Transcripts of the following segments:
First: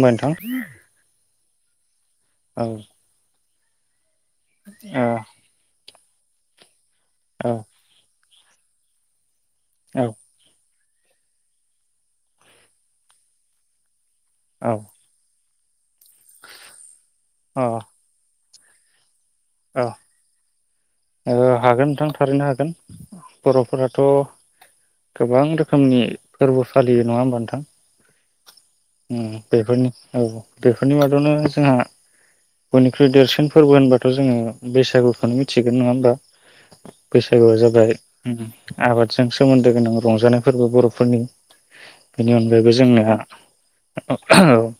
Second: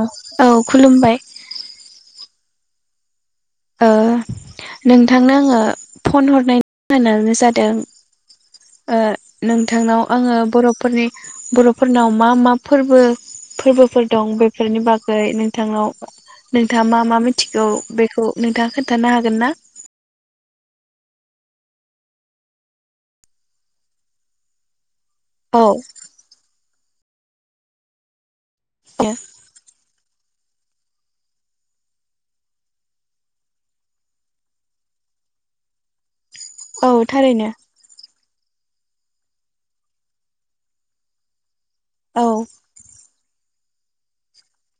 औ नोंथां औ खुलुमबाय। औ ओ औ नोंथांनो आङो फन हरनाय होनानो औ जादों ओ नोंथांनाव औ आङो बर' फोरनि बरफोरनाव मा मा फोरबो फोरबोफोर दं औ बेफोरनि बागै नों थांङाव नोंथाङा मा मा मिथिगौ औ बेखौ नोंथाङा खोन्थानो हा गोन ना? ओ हागोन नोंथां थारैनो हागोन बर'फोराथ' गोबां औ रोखोमनि फोरबो फालियो नङा होमबा नोंथां ओ बेफोरनि औ बेफोरनि मादावनो जोंहा बयनिख्रुइ देरसिन फोरबो होनबा थ जोङो बैसागुखौनो मिथिगोन नङा होमबा औ थारैनो बैसागोया जाबाय ओम आबादजों सोमोन्दो गोनां रंजानायफोरबो बर'फोरनि औ बेनि अनगायैबो जोंनिया [unintelligible]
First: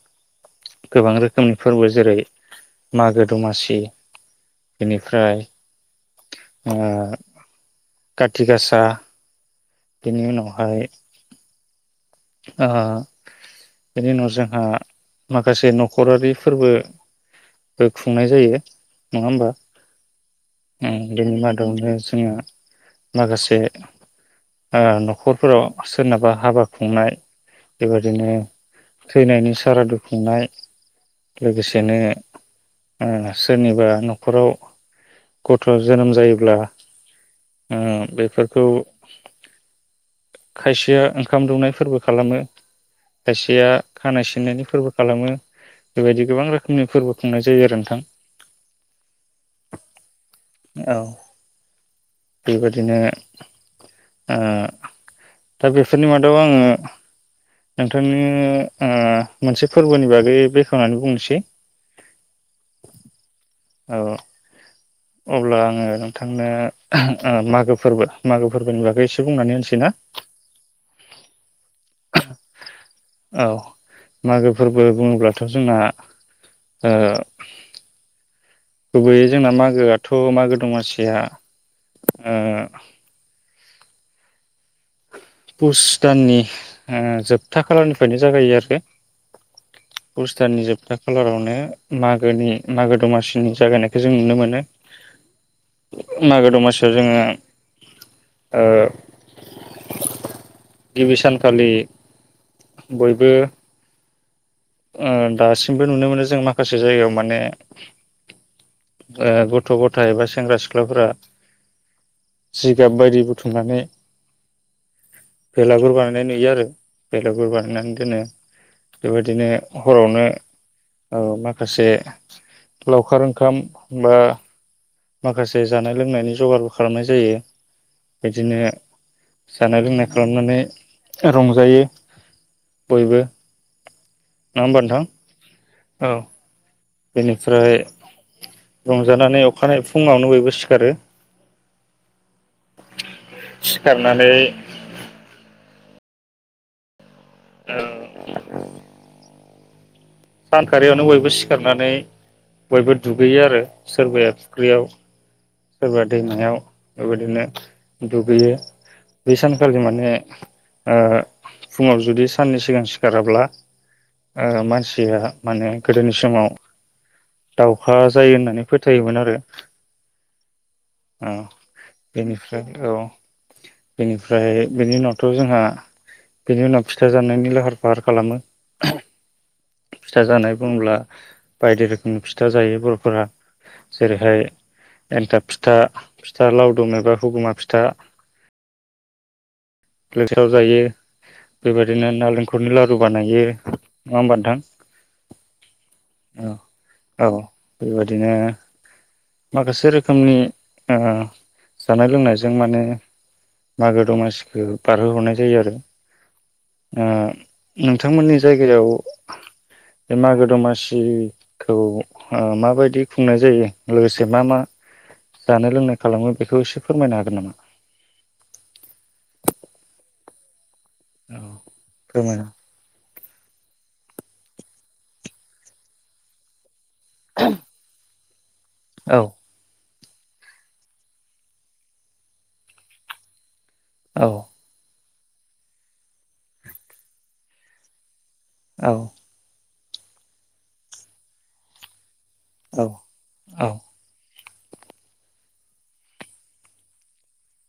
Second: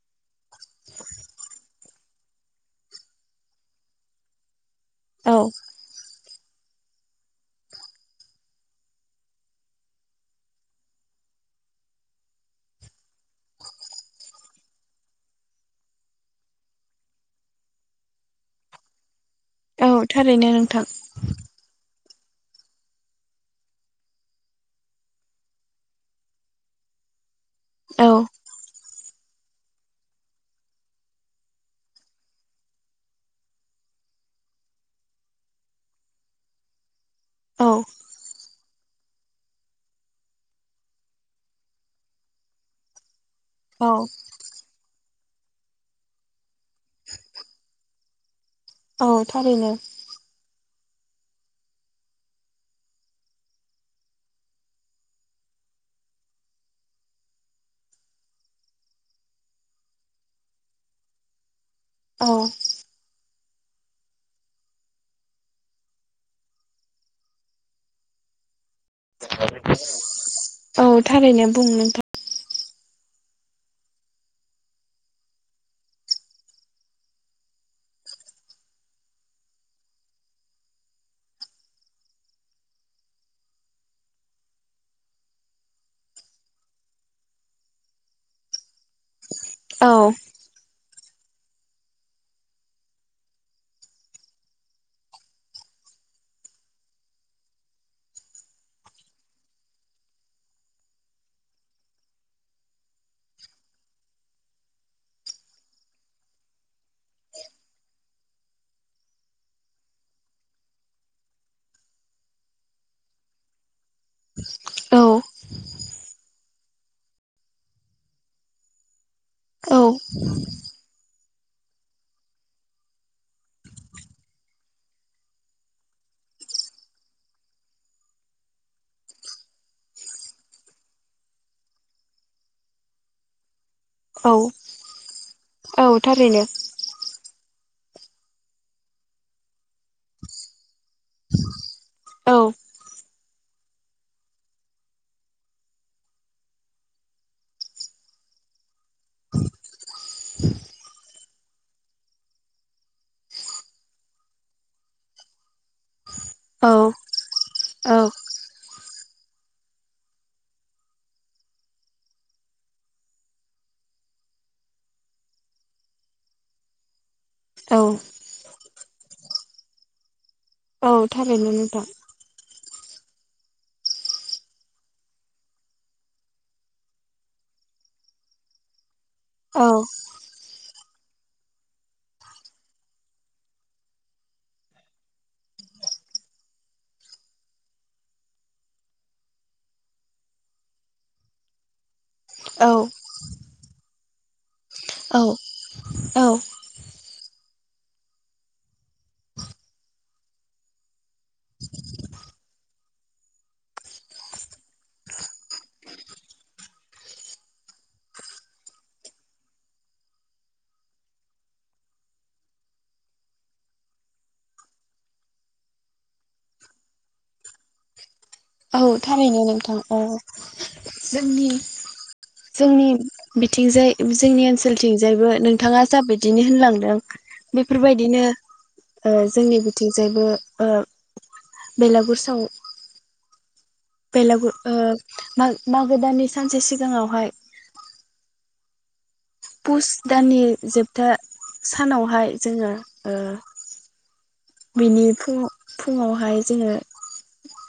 गोबां रोखोमनि फोरबो जेरै मागो दमासि औ बेनिफ्राय ओ खाथि गासा बेनि उनावहाय ओ बेनि उनाव जोंहा माखासे नखरारि फोरबोबो खुंनाय जायो नङा होमबा औ थारैनो नोंथां ओ बेनि मादावनो जोङो माखासे ओ नखरफोराव सोरनाबा हाबा खुंनाय औ बेबादिनो थैनायनि सारादु खुंनाय लोगोसेनो ओ सोरनिबा नखराव गथ'जोनोम जायोब्ला औ ओ बेफोरखौ खायसेया ओं खाम दौनाय फोरबो खालामो । खायसेया औ खानाय सिननायनि फोरबो खालामो । बेबायदि गोबां रो खोमनि फोरबो खुंनाय जायो आरो नोंथां । औ थारैनो ‌। औ । बेबायादिनो ओ दा बे फोरनि मादाव आङो नोंथांनो ओ मोनसे फोरबोनि बागै बेखेवनानै बुंनोसै । औ औ । अब्ला आङो नोंथांनो ओ मागो फोरबो मागो फोरबोनि बागै एसे बुंनानै होनसै ना? औ थारैयनो बुं नोंथां । औ मागो फोरबो बुङोब्लाथ' जोंना ओ गुबैयै जोंना मागोआथ' मागो दमासिया ओ पुस दाननि ओ जोबथा खालारनिफ्रायनो जागायो आरो औ पुस दाननि जोबथा खालारावनो मागोनि मागो दमासिनि जागायनायखौ जों नुनो मोनो मागो दमासियाव जोङो ओ। गिबि सानखालि बयबो ओ दासिमबो नुनो मोनो जों, माखासे जायगायाव माने। ओ गथ' गथाइ एबा सेंग्रा सिख्लाफोरा जिगाब बायदि बुथुमनानै औ। बेलागुर बानायनाय नुयो आरो बेलागुर बानायनानै दोनो । बेबायदिनो औ हरावनो ओ मा खासे लावखार ओंखाम बा माखासे जानाय लोंनायनि जगारबो खालामनाय जायो । बिदिनो जानाय लोंनाय खालामनानै रंजायो बयबो। औ नङा होमबा नोंथां औ थारैनो । बेनिफ्राय रंजानानै अखानायै फुङावनो बयबो सिखारो। औ। सिखारनानै औ। सानखारियावनो बयबो सिखारनानै बयबो दुगैयो आरो सोरबाया फुख्रियाव। सोरबा दैमायाव औ बेबायदिनो औ दुगैयो ‌। बे सानखालि माने ओ फुङाव जुदि साननि सिगां सिखाराब्ला, ओ मानसिया माने गोदोनि समाव औ दाव'खा जायो होनानै फोथायोमोन आरो। औ थारैनो नोंथां बेनिफ्राय । औ बेनिफ्राय बेनि उनावथ' जोंहा बेनि उनाव फिथा जानायनि लाहार फाहार खालामो। औ फिथा जानाय बुंब्ला बायदि रोखोमनि फिथा जायो बर'फोरा । जेरैहाय एनथाब फिथा, फिथा लावदुम एबा हगुमा फिथा लोगोसेव जायो । बेबाय बिओदिनो औ नारेंखलनि लारु बानायो। नङा होमबा नोंथां? औ -औ-। बेबादिनो माखासे रोखोम। रोखोमनि ओ जानाय लोंनायजों माने मागो दमासिखौ बारहोहरनाय जायो आरो। ओ नोंथांमोननि जायगायाव बे मागो दमासिखौ माबायदि खुंनाय जायो लोगोसे मा मा जानाय लोंनाय खालामो बेखौ एसे फोरमायनो हागोन नामा? औ थारैनो नोंथां औ। औ जोंनि फोरमायना जोंनि। बिथिंजाय जोंनि ओनसोलथिंजायबो नोंथाङा जाबायदिनो होनलांदों‌। बेफोरबायदिनो। ओ औ जोंनि। आथिंजायबो ओ बेलागुर साव। औ बेलागु ओ। माग मागो दाननि सानसे सिगाङावहाय। औ। पुस दाननि जोबथा सानावहाय। जोङो औ ओ। औ बिनि फुंङाव फुङावहाय जोङो।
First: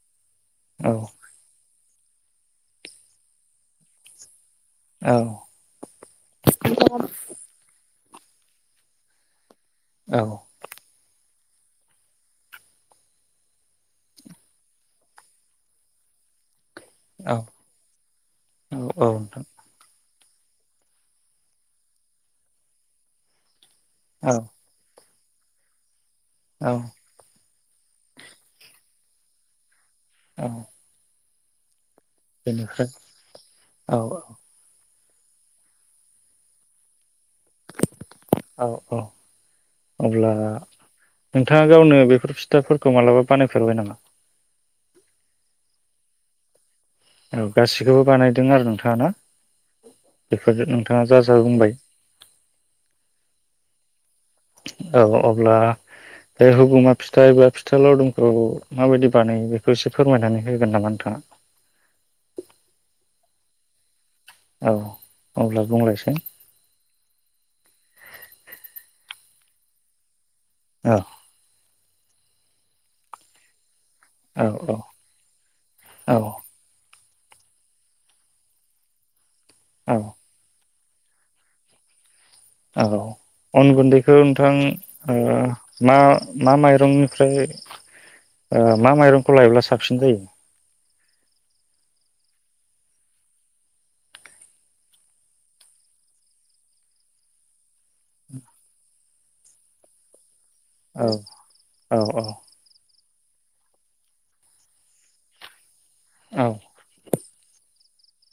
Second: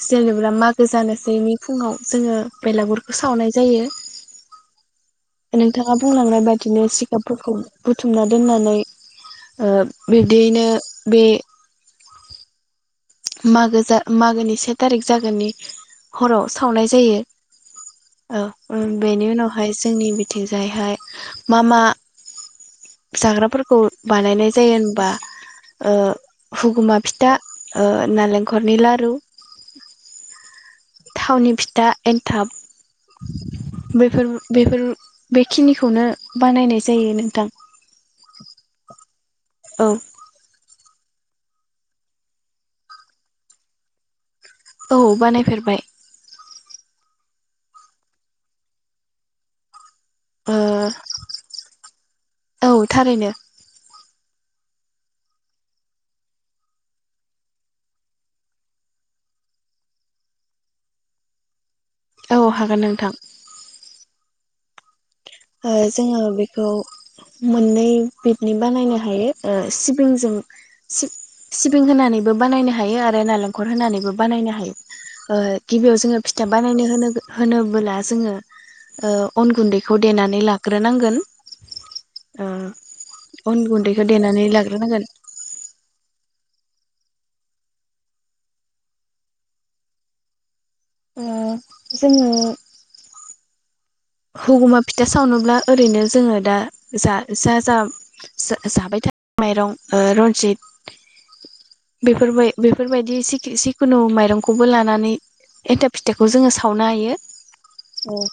जेनेब्रा मागो औ जानोसै मि फुङाव जोङो बेलागुरखौ सावनाय जायो। औ नोंथाङा बुंलांनाय बादिनो सिखाबफोरखौ। बुथुमना दोननानै। ओ बिब्दियैनो। बे। मागो जा मागोनि से थारिख जागोननि हराव। सावनाय जायो, औ औ उ औ बेनि नोंथां उनावहाय जोंनि मि बिथिंजायहाय मा मा जाग्राफोरखौ। बानायनाय जायो होनबा। ओ। औ हुगुमा फिथा। ओ नारेंखलनि लारु। औ‌। थावनि फिथा। एन्थाब औ बेफोर बेफोर। बेखिनिखौनो बानायनाय जायो नों औ औ। औ अब्ला नोंथाङा गावनो बेफोर फिथाफोरखौ मालाबा बानायफेरबाय नामा? औ बानायफेरबाय। औ गासिखौबो बानायदों आरो नोंथाङा ना? ओ बेफोर नोंथाङा जा जा बुंबाय। औ थारैनो औ अब्ला बे हुगुमा फिथा एबा फिथा लावदुमखौ माबायदि बानायो बेखौ एसे फोरमायनानै होगोन नामा नोंथाङा? औ हागोन नोंथां। औ। अब्ला ओ बुंलायसै जोङो बेखौ मोननै बिदनि बानायनो हायो। ओ सिबिंजों औ सि सि बिं होनानैबो बानायनो हायो आरो नालेंखर होनानै। बो औ बानायनो हायो। गिबियाव ओ औ जोङो फिथा बानायनो होनो होनोबोला जोङो ओ अन गुन्द औ खौ देनानै ला ग्रोनांगोन। औ अन गुन्दैखौ देनानै नोंथां लाग्रोनांगोन ओ मा मा माइरंनिफ्राय ओ मा माइरंखौ लायोब्ला साबसिन जायो? ओ जोङो हुगुमा फिथा सावनोब्ला ओरैनो जोङो दा जा जा जा जाबाय थायो माइरं ओ रनजित औ। औ बेफोरबाय बेफोरबायदि। बि जिखुनु माइरंखौबो लानानै एन्थाब फिथाखौ औ जोङो सावनो हायो। औ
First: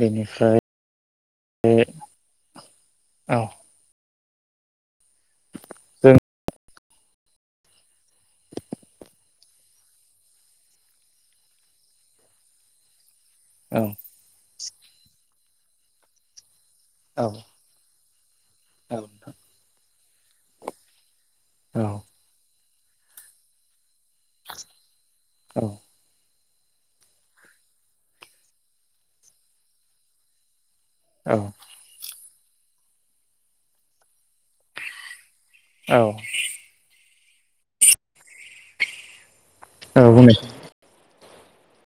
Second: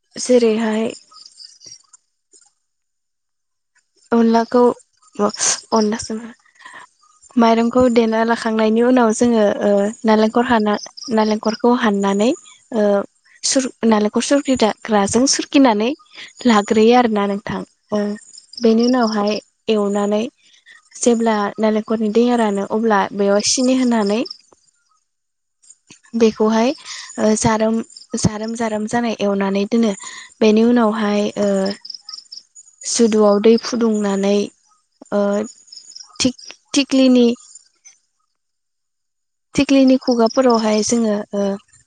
बेनिफ्राय जेरैहाय। बे औ। अनलाखौन र जों अनलाखौनो, माइरंखौ देना लाखांनायनि उनाव जोङो नालेंखर हाना नालेंखरखौ हाननानै सोर औ नालेंखर सोरगिदाग्राजों खिनानै ला ग्रोयो औ आरोना नोंथां। औ। बेनि औ उनावहाय नोंथां एवनानै नै जेब्ला औ नालेंखरनि दैया रानो। अब्ला बेयाव सिनि होना औ [unintelligible] बेवहाय जारोम जारोम जारोम जानाय एवनानै दोनो बेनि उनाव औ हायो ओ [unintelligible] दै फुदुंनानै ओ थिक थिक्लिनि। थिख्लिनि औ बुंनायसाय खुगाफोरावहाय जोङो। [unintelligible]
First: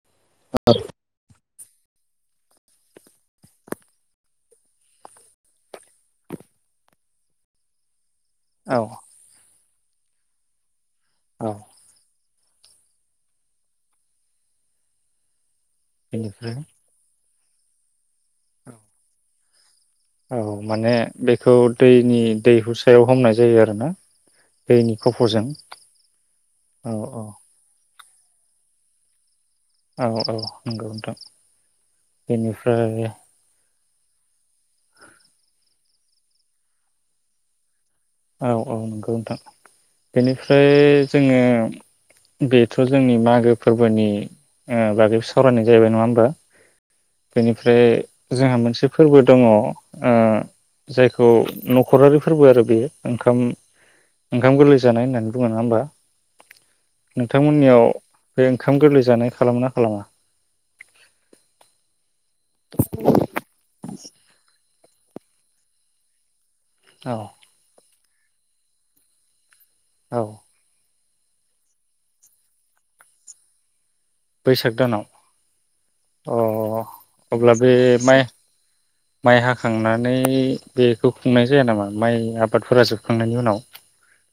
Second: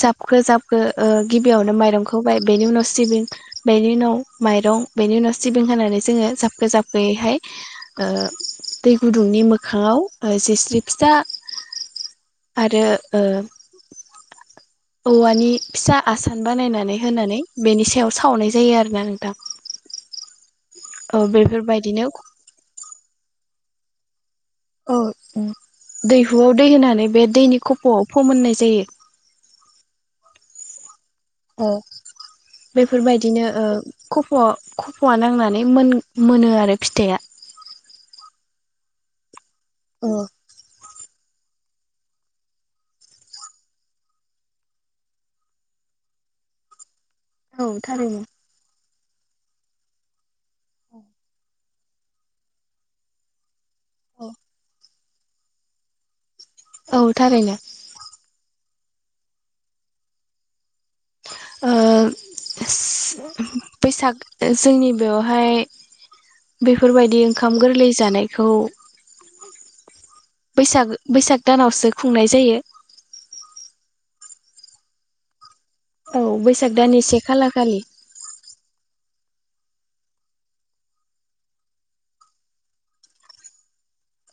जाबखो जाबखो ओ गिबियावनो माइरंखौ होबाय, बेनि उनाव सिबिं, बेनि उनाव माइरं बेनि उनाव सिबिं होनानै जोङो जाबखो जाबखोयैहाय ओ औ दै गुदुंनि मो खाङाव ओ जिस्रि फिसा औ। आरो ओ औवानि फिसा आसान बेनिफ्राय बानायनानै होनानै बेनि सायाव सावनाय जायो आरोना नोंथां। औ औ माने औ बेखौ बेफोरबायदिनो दैनि दैहु सायाव हमनाय जायो आरो ना? औ औ दैहुआव दै औ होनानै औ बे दैनि खफ'आव फोमोननाय जायो। औ औ नंगौ नोंथां बेनिफ्राय खफ' खफ'आ नांनानै मोन-मोनो आरो फिथाया औ औ नंगौ नोंथां। बेनिफ्राय जोङो बेथ' जोंनि मागो फोरबोनि ओ बागै सावरायनाय जाहैबाय नङा ओमबा? औ बेनिफ्राय थारैनो जोंहा मोनसे फोरबो दङ ओ जायखौ न'खरारि फोरबो आरो बेयो। ओंखाम ओखाम गोरलैस जानाय होननानै बुङो नङा ओमबा? औ थारैनो नोंथांमोननियाव बे ओंखाम गोरलै जानाय खालामो ना खालामा? ओ सि बैसाग ओ जोंनि बेवहाय औ बेफोरबायदि ओंखाम गोरलै जानायखौ औ बैसागो बैसाग दानावसो खुंनाय जायो। बैसाग दानाव औ अ बैसाग दाननि से खालार अब्ला बे खालि। माइ माइ हाखांनानै बेखौ खुंनाय जाया नामा माइ आबादफोरा जोबखांनायनि उनाव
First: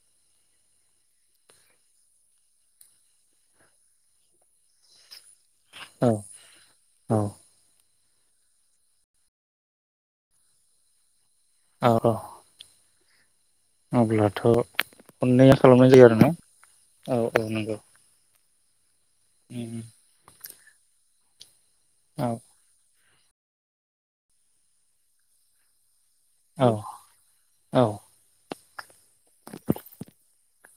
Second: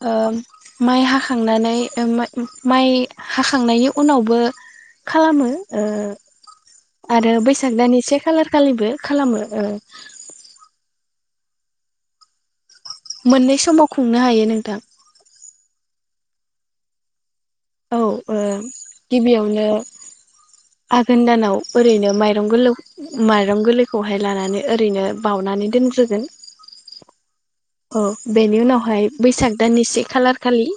ओम माइ हाखांनानै माइ हाखांनायनि उनावबो खालामो। ओ औ औ आरो बैसाग दाननि से खालार खालिबो खालामो ओ औ मोननै समाव खुंनो अब्लाथ' हायो नोंथां खननैया खालामनाय जायो आरो ना औ औ नंगौ औ ओ गिबियावनो उम आघोन दानाव ओरैनो औ माइरं गोलौ माइरं गोरलैखौहाय लानानै ओरैनो बाउनानै दोनग्रो औ औ बेनि उनाव ओहाय बैसाग दान एसे खालार खालि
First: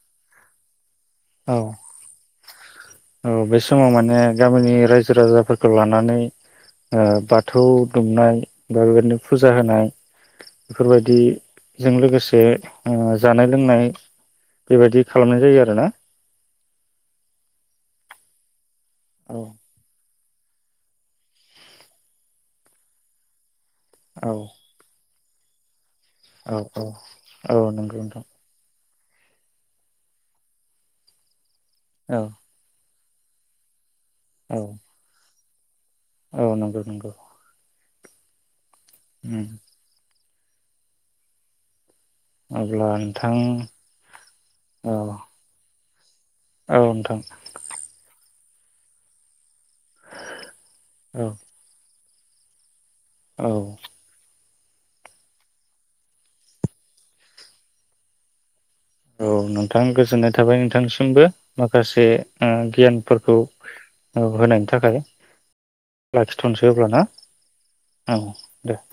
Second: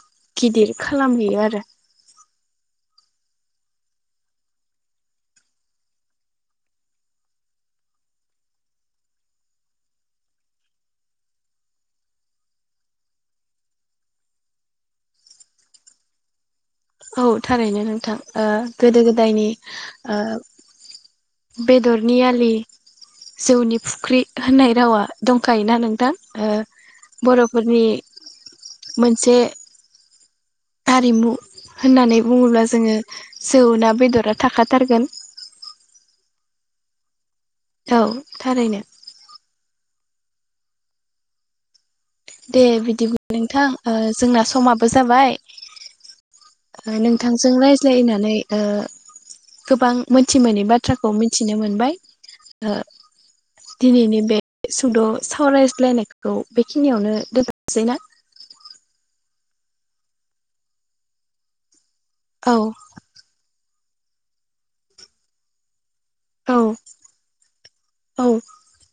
गिदिर खालामहैयो औ आरो औ बे समाव माने गामिनि रायजो राजाफोरखौ लानानै बाथौ दुमनाय बा बेबायदिनो फुजा होनाय बेफोरबायदिजों लोगोसे ओ जानाय लोंनाय बेबायदि खालामनाय जायो आरोना थारैनो नोंथां ओ गोदो औ गोदायनि ओ बेदरनि आलि जौनि फुख्रि होननाय रावा दंखायो ना नों औ औ औ नंगौ नोंथां मोनसे हारिमु होननानै औ बुङोब्ला जोङो जौ ना बेद बेदरा औ थाखाथारगोन औ नंगौ नंगौ औ थारैनो हुम दे बिदिबो नोंथां ओ जोंना समाबो औ जाबाय औ ओ नोंथां नोंथांजों रायज्लायनानै ओ गोबां मोनथि मोनि बाथ्राखौ औ मिथिनो मोनबाय ओ औ दिनैनि बे सुद' सावरायज्लायनायखौ बेखि खिनियावनो दोननोसै ना औ नोंथां गोजोननाय थाबाय नोंथांनिसिमबो माखासे ओ औ गियानफोरखौ औ होनायनि थाखाय औ लाखिथ'नोसै अब्ला ना औ दे ।